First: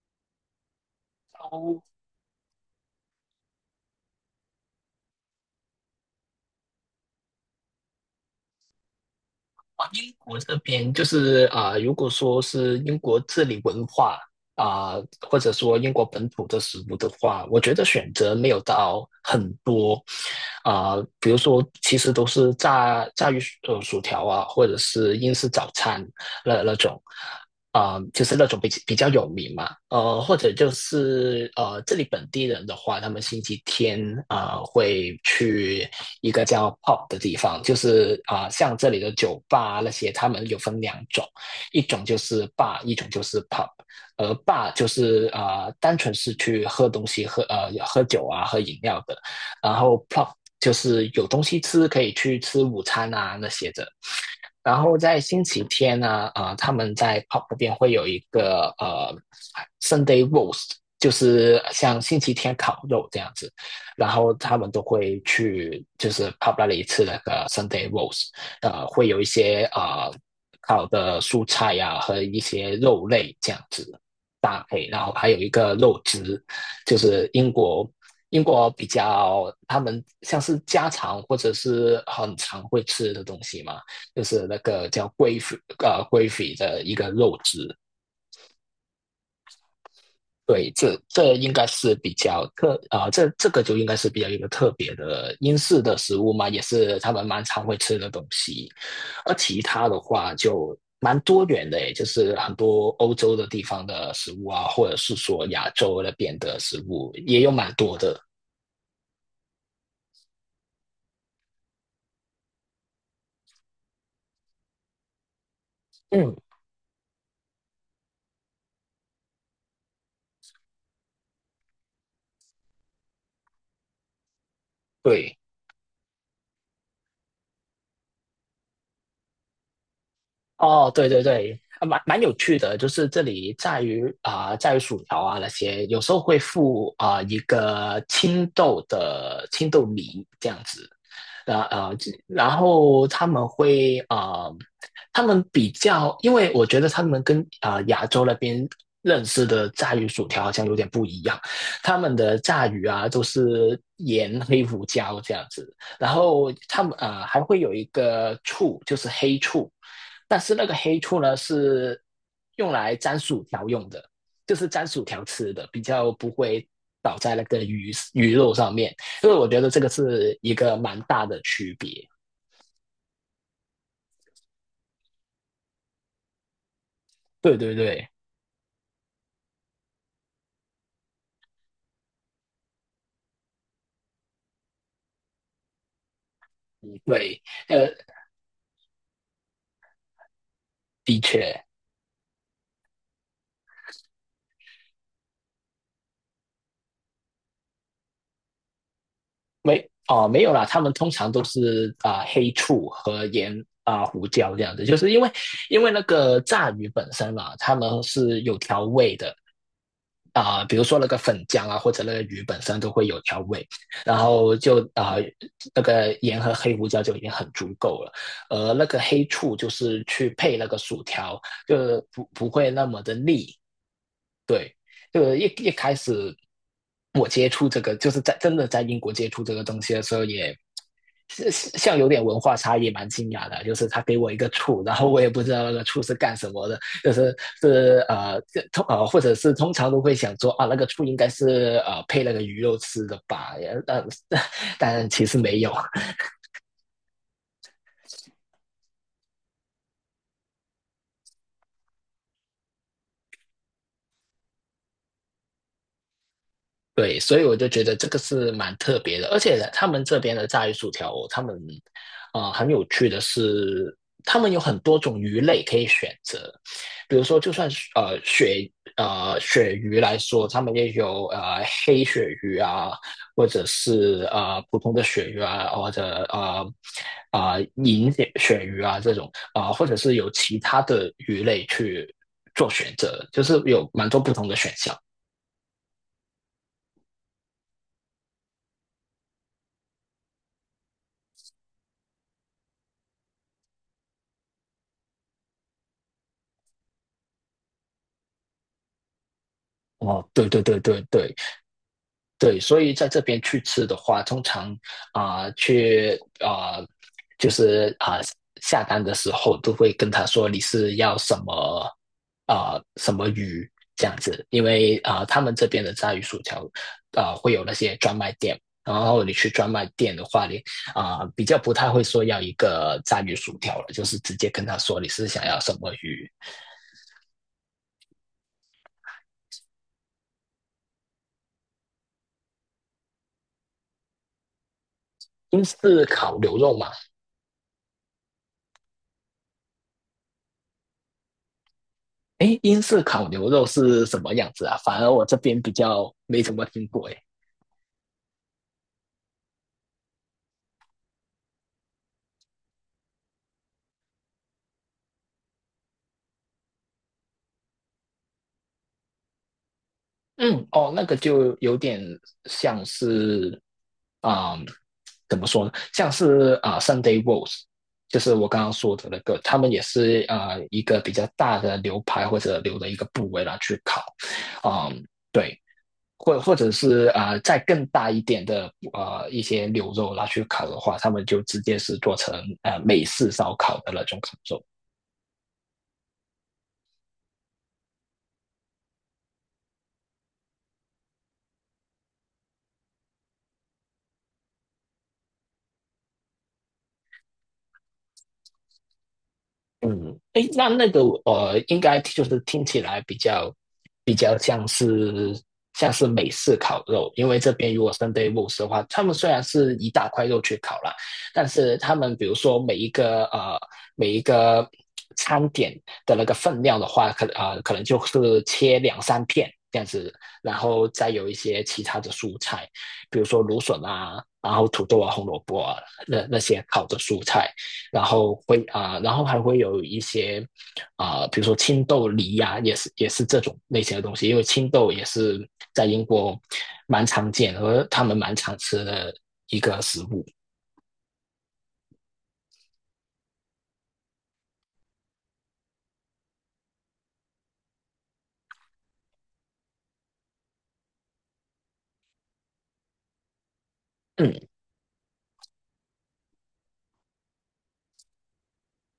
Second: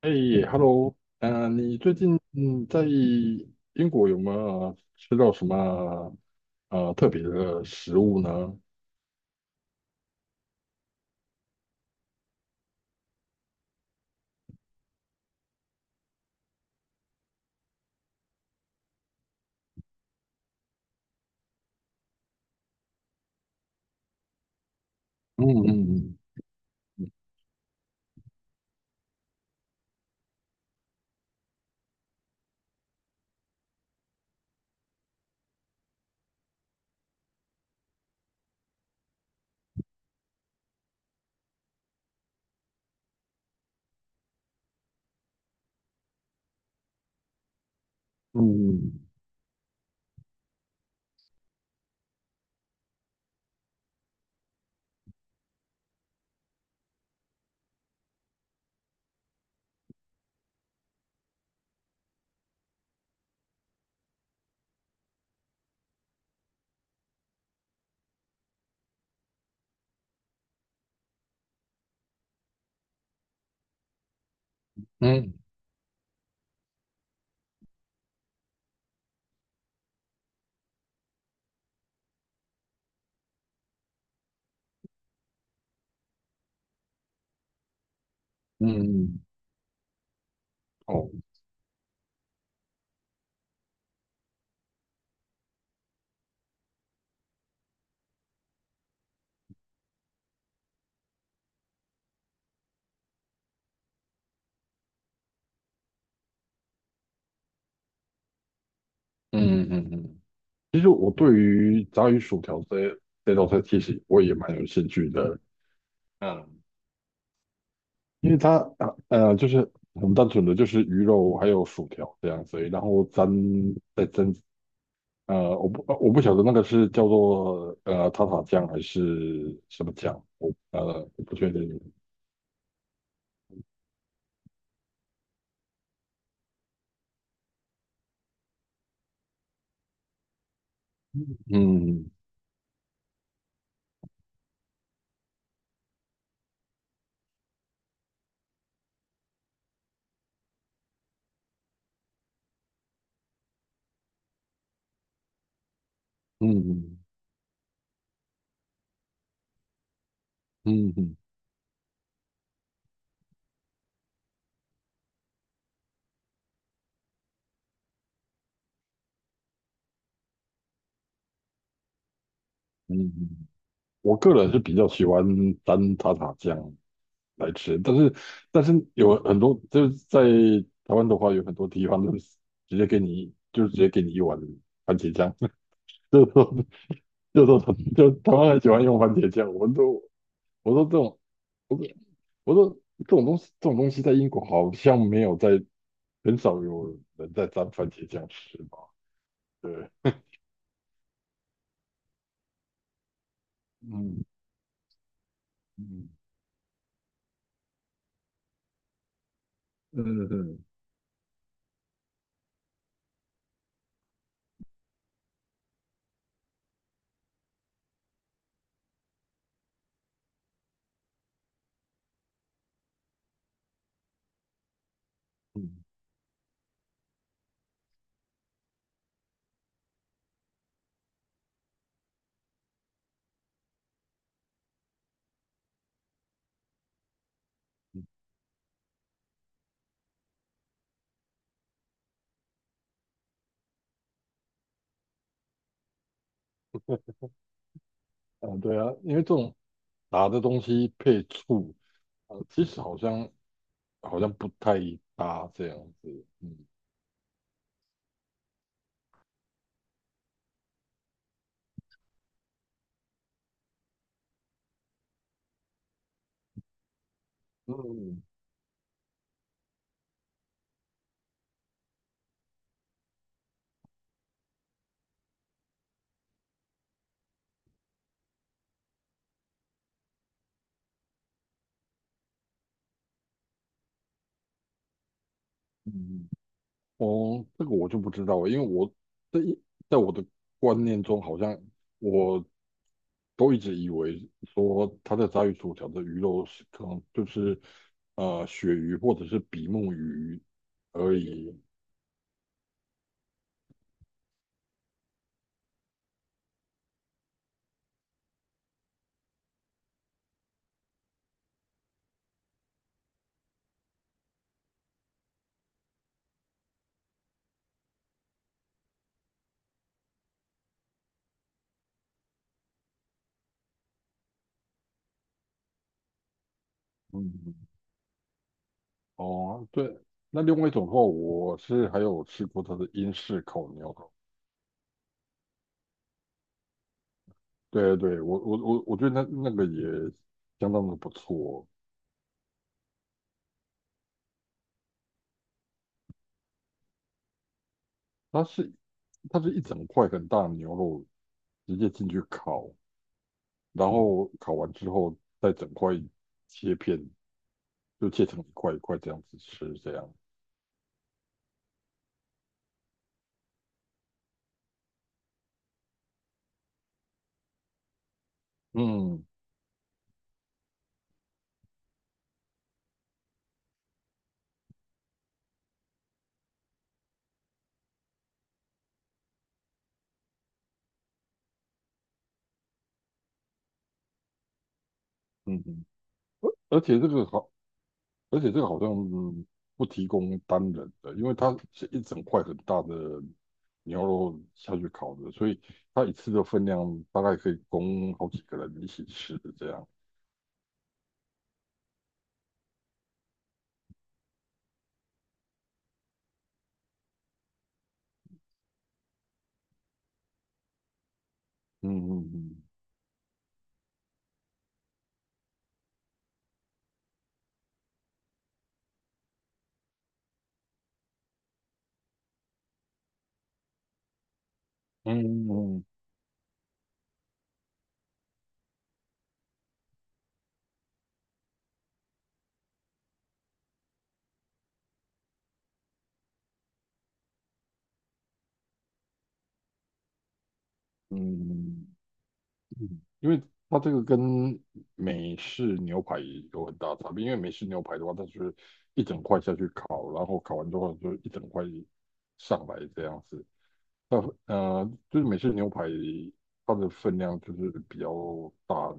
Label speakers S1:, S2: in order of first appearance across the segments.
S1: 哎，Hello，你
S2: 哦，
S1: 最近在英国有没有吃到什么特别的食物呢？
S2: 英国这边就是如果说是英国这里文化啊、或者说英国本土的食物的话，我觉得选择没有到很多比如说其实都是炸鱼薯条啊，或者是英
S1: 嗯
S2: 式早餐
S1: 嗯
S2: 那种。就是那种比较有名嘛，或者就是这里本地人的话，他们星期天会去一个叫 p o p 的地方，就是像这里的酒吧啊那些，他们有分两种，一种就是 bar，一种就是 p o p。 而 bar 就是单纯是去喝东西、喝酒啊、喝饮
S1: 嗯
S2: 料的，然后 p o p 就是有东西吃，可以去吃午餐啊那些的。然后在星期天呢，他们在 pub 那边会有一个Sunday roast，就是像星期天烤肉这样子，然后他们都会去就是 pub 那里吃那个 Sunday roast，会有一些烤的蔬菜呀、啊和一些肉类这样子搭配，然后还
S1: 嗯
S2: 有一个肉汁，就是英国。英国比较，他们像是家常或者是很常会吃的东西嘛，就是那个叫龟肺的一个肉质。
S1: 嗯嗯，
S2: 对，这
S1: 哦。
S2: 这应该是比较这个就应该是比较一个特别的英式的食物嘛，也是他们蛮常会吃的东西。而其他的话就蛮多元的，就是很多欧洲的地方的食物啊，或者是说亚洲那边的食物也有蛮多的。
S1: 嗯嗯嗯。其实我对于炸鱼薯条这道菜，其实我也蛮有兴趣的。
S2: 嗯，
S1: 嗯。因为它就是很单纯的就是鱼肉还有薯条这样子而已，然后沾，再沾。
S2: 对。
S1: 我不晓得那个是叫做塔塔酱还是什么酱，我
S2: 哦，对
S1: 呃
S2: 对
S1: 我不确
S2: 对，
S1: 定。
S2: 蛮有趣的，就是这里在于在于薯条啊那些，有时候会附一个青豆的青豆泥这样子。然呃，
S1: 嗯
S2: 然后他们会他们比较，因为我觉得他们跟亚洲那边认识的炸鱼薯条好像有点不一样，他们的炸鱼啊都是盐、黑胡椒这样子，然后他们
S1: 嗯
S2: 还会有一个醋，就是黑醋，但是那个
S1: 嗯嗯
S2: 黑
S1: 嗯。
S2: 醋呢是用来沾薯条用的，就是沾薯条吃的，比较不会倒在那个鱼肉上面。所以我觉得这个是一个蛮大的区别。
S1: 嗯，我个人是比较喜欢沾塔塔酱来
S2: 对对
S1: 吃，但
S2: 对
S1: 是有很多就是在台湾的话，有很多地方都是直接给你一碗番茄酱，就是说就
S2: 对，
S1: 是说
S2: 呃，
S1: 就台湾很喜欢用番茄酱，我说这种
S2: 的确。
S1: 我说我说这种东西在英国好像没有在。很少有人在沾番茄酱吃嘛。对。
S2: 没有啦，他们通常都是黑醋和盐
S1: 嗯
S2: 胡椒这样子，就是因为那
S1: 嗯
S2: 个炸鱼本身啦，啊他们是有调味的。
S1: 嗯嗯，
S2: 比如说那个粉浆啊，或者那个鱼本身都会有调味，然后就那个盐和黑胡椒就已经很足够了，而那个黑醋就是去配那个薯条，就不会那么的腻，对，就一
S1: 嗯。
S2: 开始我接触这个，就是在真的在英国接触这个东西的时候也，是像有点文化差异，蛮惊讶的。就是他给我一个醋，然后我也不知道那个醋是干什么的，就是是呃这通呃，或者是通常都会想说啊，那个醋应该是配那个鱼肉吃的吧，但 但其实没有。
S1: 啊，对啊，因为这种辣的东西配醋，啊，其实好像不太搭这样子。嗯。
S2: 对，所以我就觉得这个是蛮特别的，而且呢他们这边的炸鱼薯条哦，他们很有趣的是，他们有很多种鱼类可以选择，比如说就算是
S1: 嗯
S2: 鳕鱼来说，他们也有黑鳕鱼啊，或者是普通的鳕鱼啊，或者呃啊、呃银鳕鱼啊这种或者是有其他的鱼类去做选择，就是有蛮多不同的选项。
S1: 嗯。哦，这个我就不知道了，因为我在一在我的观念中，好像我都一直以为说他在炸鱼薯条的鱼肉是可能就是鳕鱼或者是比目
S2: 哦，
S1: 鱼
S2: 对对对对
S1: 而
S2: 对，
S1: 已。
S2: 对，所以在这边去吃的话，通常啊、呃去啊、呃就是下单的时候都会跟他说你是要什么什么鱼这样子，因为他们这边的炸鱼薯条会有那些专卖店，然后你去专卖店的话，你比较不太会说要一个炸鱼薯条了，就是直接跟他说你是想要什么鱼。
S1: 嗯。哦，对，那另外一种的话，我是还有吃过它的英式烤牛肉。
S2: 英式烤牛肉嘛。
S1: 对对，我觉得那个也相当的不错。
S2: 哎，英式烤牛肉是什么样子啊？反而我这边比较没怎么听过。哎，
S1: 它是一整块很大的牛肉直接进去烤，然后烤完之后再整块切片，就切成一块一块这样子吃，这样。
S2: 嗯，哦，那个就有点像是，啊、怎么说呢？像是Sunday roast，就是我刚刚说的那
S1: 嗯
S2: 个，他们也是一个比较大的牛排或者牛的一个部位拿去烤，啊、对，或者是再更大一点的一些牛肉拿去烤的话，他们就直接是做成美式烧烤的那种烤肉。
S1: 嗯嗯。而且这个好而且这个好像不提供单人的，因为它是一整块很大的牛肉下去烤的，所以它一次的分量大概可以供好几个人一起吃的，这样。
S2: 嗯，诶，那个，应该就是听起来比较像是美式烤肉，因为这边如果 s 对 n d 的话，他们虽然是一大块肉去烤啦，但是他
S1: 嗯
S2: 们比如说
S1: 嗯
S2: 每一个餐点的那个分量的话，可能就是切两三片这样子，然后再有一些其他的蔬菜，比如说芦笋啊，然后土豆啊、红萝
S1: 嗯
S2: 卜啊
S1: 嗯
S2: 那些烤的蔬菜。然后会然后还会有一些比如说青豆梨呀、也是这种类型的东西，因为青豆也是在英国蛮常见和他们蛮常吃的一个食物。
S1: 嗯嗯。因为它这个跟美式牛排有很大差别，因为美式牛排的话，它就是一整块下去烤，然后烤完之后就一整块上来这样子。那
S2: 嗯，
S1: 就是美式牛排它的分量就是比较大，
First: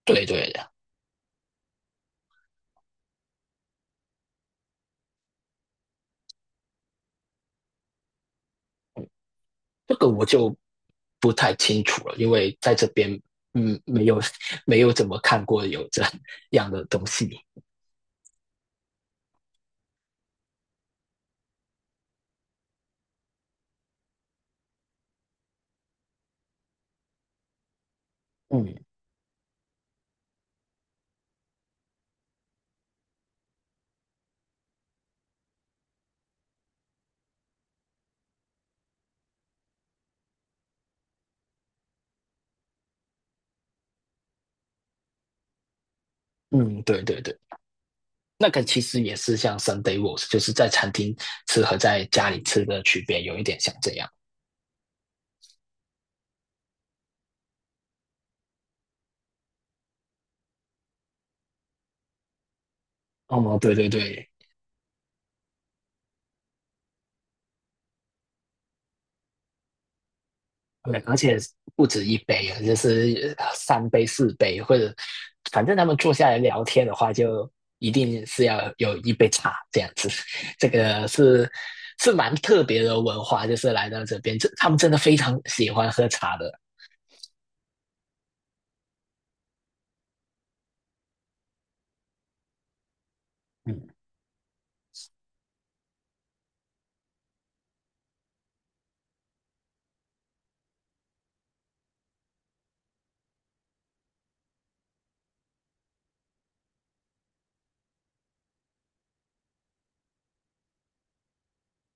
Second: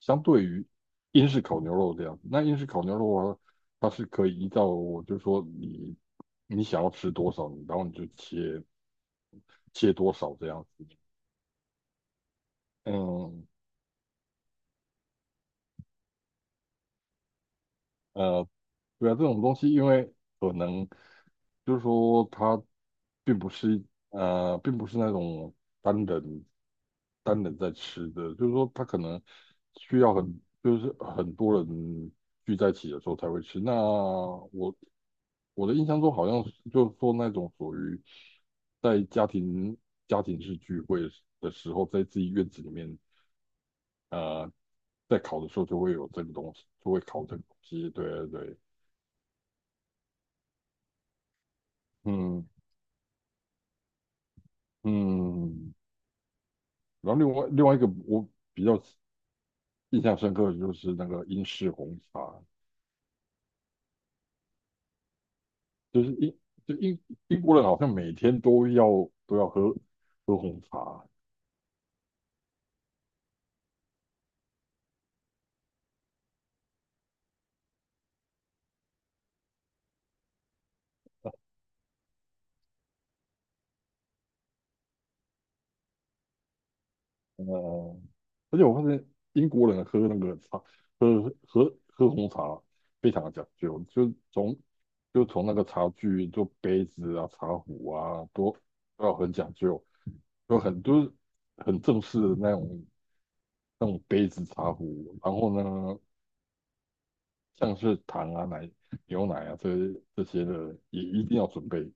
S1: 相
S2: 对
S1: 对
S2: 对
S1: 于
S2: 的，
S1: 英式烤牛肉这样。那英式烤牛肉啊，它是可以依照就是说你想要吃多少，然后你就切
S2: 这个
S1: 多
S2: 我
S1: 少这
S2: 就
S1: 样子。
S2: 不太清楚了，因为在这边
S1: 嗯。
S2: 嗯没有没有怎么看过有这 样的东西。
S1: 呃，对啊，这种东西因为可能就是说它并不是，并不是那种单人单人在吃的，就是
S2: 嗯
S1: 说它可能需要很就是很多人聚在一起的时候才会吃。那我的印象中好像是就是说那种属于在家庭式聚会的时候，在自己院子里面，呃，在烤的时候就会有这个东西，
S2: 嗯，
S1: 就会
S2: 对对
S1: 烤
S2: 对，
S1: 这个东西。对对
S2: 那
S1: 对。
S2: 个其实也是像 Sunday roast，就是在餐厅吃和在家里
S1: 嗯
S2: 吃的区别有一点像这样。
S1: 嗯。然后另外一个我比较印象深刻的就是那个英式红茶，
S2: 哦，对对对对，
S1: 就是英就英英国人好像每天都要喝红茶。
S2: 而且不止一杯啊，就是三杯、四杯，或者反正他们坐下来聊天的话，就一定是要有一杯茶这样子。这个是蛮特别的文化，就是来到这边，这他们真的非常喜欢喝茶的。
S1: 呃，而且我发现英国人喝那个茶喝喝喝红茶非常的讲究，
S2: 嗯。
S1: 就从那个茶具做杯子啊、茶壶啊都要很讲究，有很多很正式的那种杯子茶壶，然后呢。像是糖啊、牛奶啊这些的，也一定要准备。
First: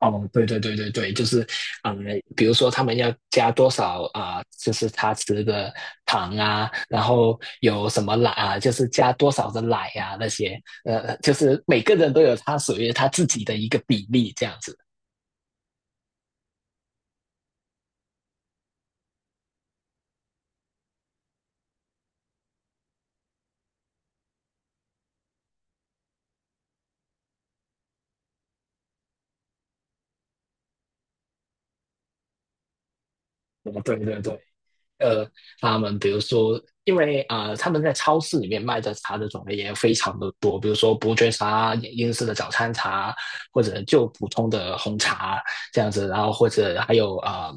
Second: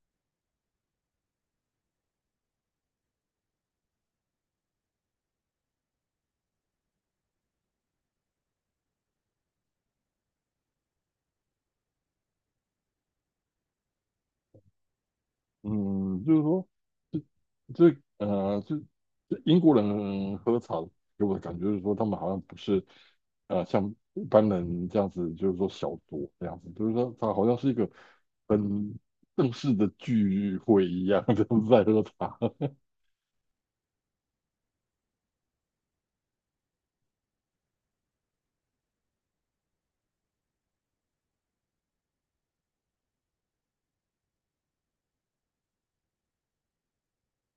S2: 哦，对对对对对，就是，嗯，比如说他们要加多少啊、就是他吃的糖啊，然后有什么奶啊，就是加多少的奶啊那些，就是每个人都有他属于他自己的一个比例这样子。
S1: 嗯，就是说，这呃，这这英国人喝茶给我的感觉就是说，他们好像不是像一般人这样子，就是说小酌这样子，就是说他好像是一个很正式的聚会一样，就是在喝茶。
S2: 哦，对对对，呃，他们比如说，因为他们在超市里面卖的茶的种类也非常的多，比如说伯爵茶、英式的早餐茶，或者就普通的红茶这样子，然后或者还有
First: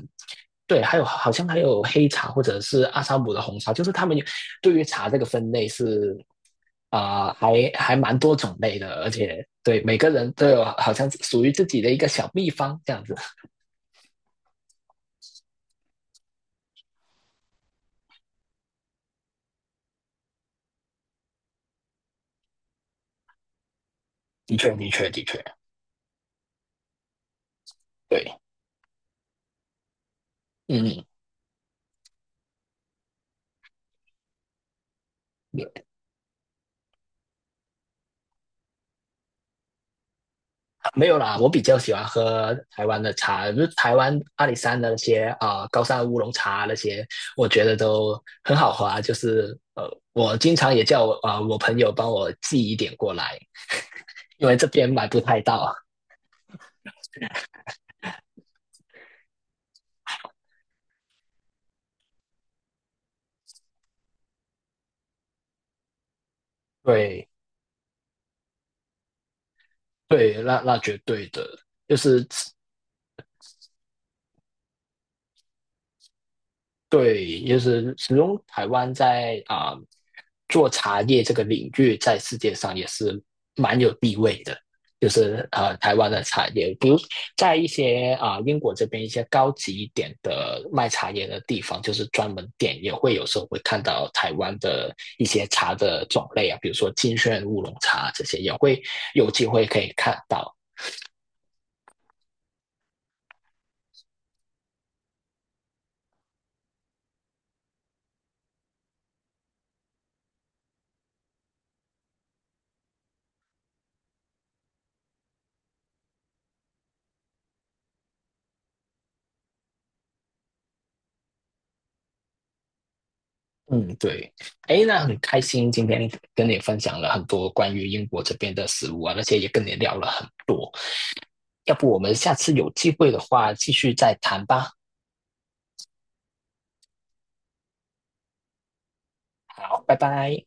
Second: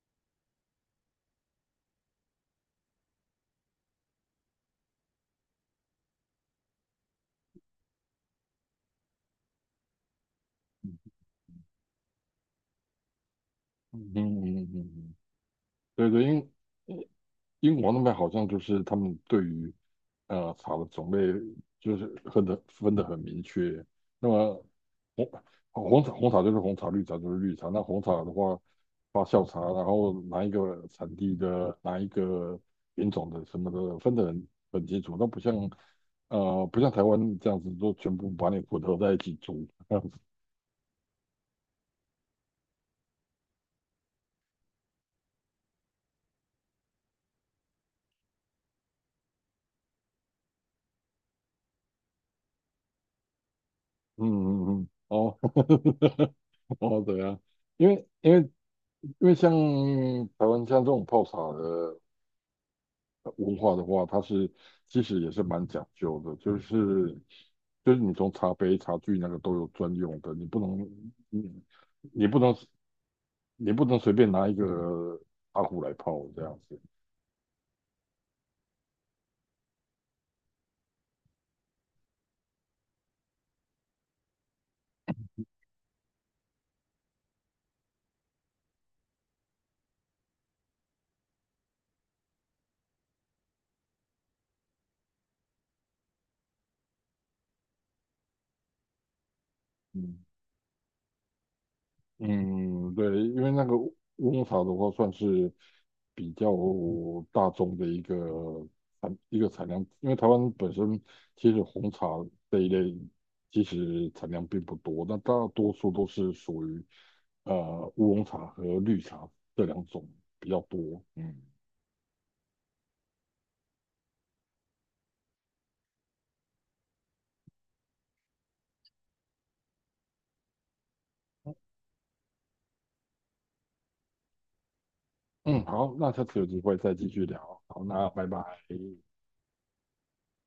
S2: 对，还有好像还有黑茶或者是阿萨姆的红茶，就是他们有对于茶这个分类是还蛮多种类的，而且对每个人都有好像属于自己的一个小秘方这样子。
S1: 嗯嗯嗯嗯。嗯，对对，英国那边好像就是他们对于茶的种类就是分的很明确。那
S2: 的
S1: 么
S2: 确，的确，的确，
S1: 红红茶就是红茶，绿茶就是绿茶。那红茶的
S2: 对，
S1: 话，发酵茶，然后哪一个
S2: 嗯，
S1: 产地的哪一个品种的什么的，分的很清楚。那不像台湾这样子，都全部把你混合在一起煮。
S2: 没有啦，我比较喜欢喝台湾的茶，就是台湾阿里山的那些高山乌龙茶那些，我觉得都很好喝啊。就是我经常也叫我我朋友帮我寄一点过来，
S1: 嗯
S2: 因为这
S1: 嗯嗯。
S2: 边买不
S1: 哦。
S2: 太 到。
S1: 哦，对啊，因为像台湾像这种泡茶的。文化的话，它是其实也是蛮讲究的，就是
S2: 对
S1: 你从茶杯、茶具那个都有专用的，
S2: 对，那那绝对的，
S1: 你
S2: 就是
S1: 你不能你不能随便拿一个茶壶来泡这样子。
S2: 对，就是始终台湾在做茶叶这个领域，在世界上也是蛮有地位的。就是台湾的茶叶，比如在一些英国这边一些高级一点的卖茶叶的地方，就是专门店也会有时候会看到台湾的一些茶的种类啊，比如说金萱乌龙茶这些也会有机会可以看
S1: 嗯
S2: 到。
S1: 嗯。对，因为那个乌龙茶的话，算是比较大众的一个一个产量，因为台湾本身其实红茶这一类其实产量并不多，那大多数都是属于乌龙茶和绿茶这两种比较多。嗯。
S2: 嗯，对，哎，那很开心今天跟你分享了很多关于英国这边的食物啊，而且也跟你聊了很多。要不我们下次有机会的话，继续再谈吧。
S1: 嗯，好，那下次有机会再继续聊。好，那拜拜。
S2: 好，拜拜。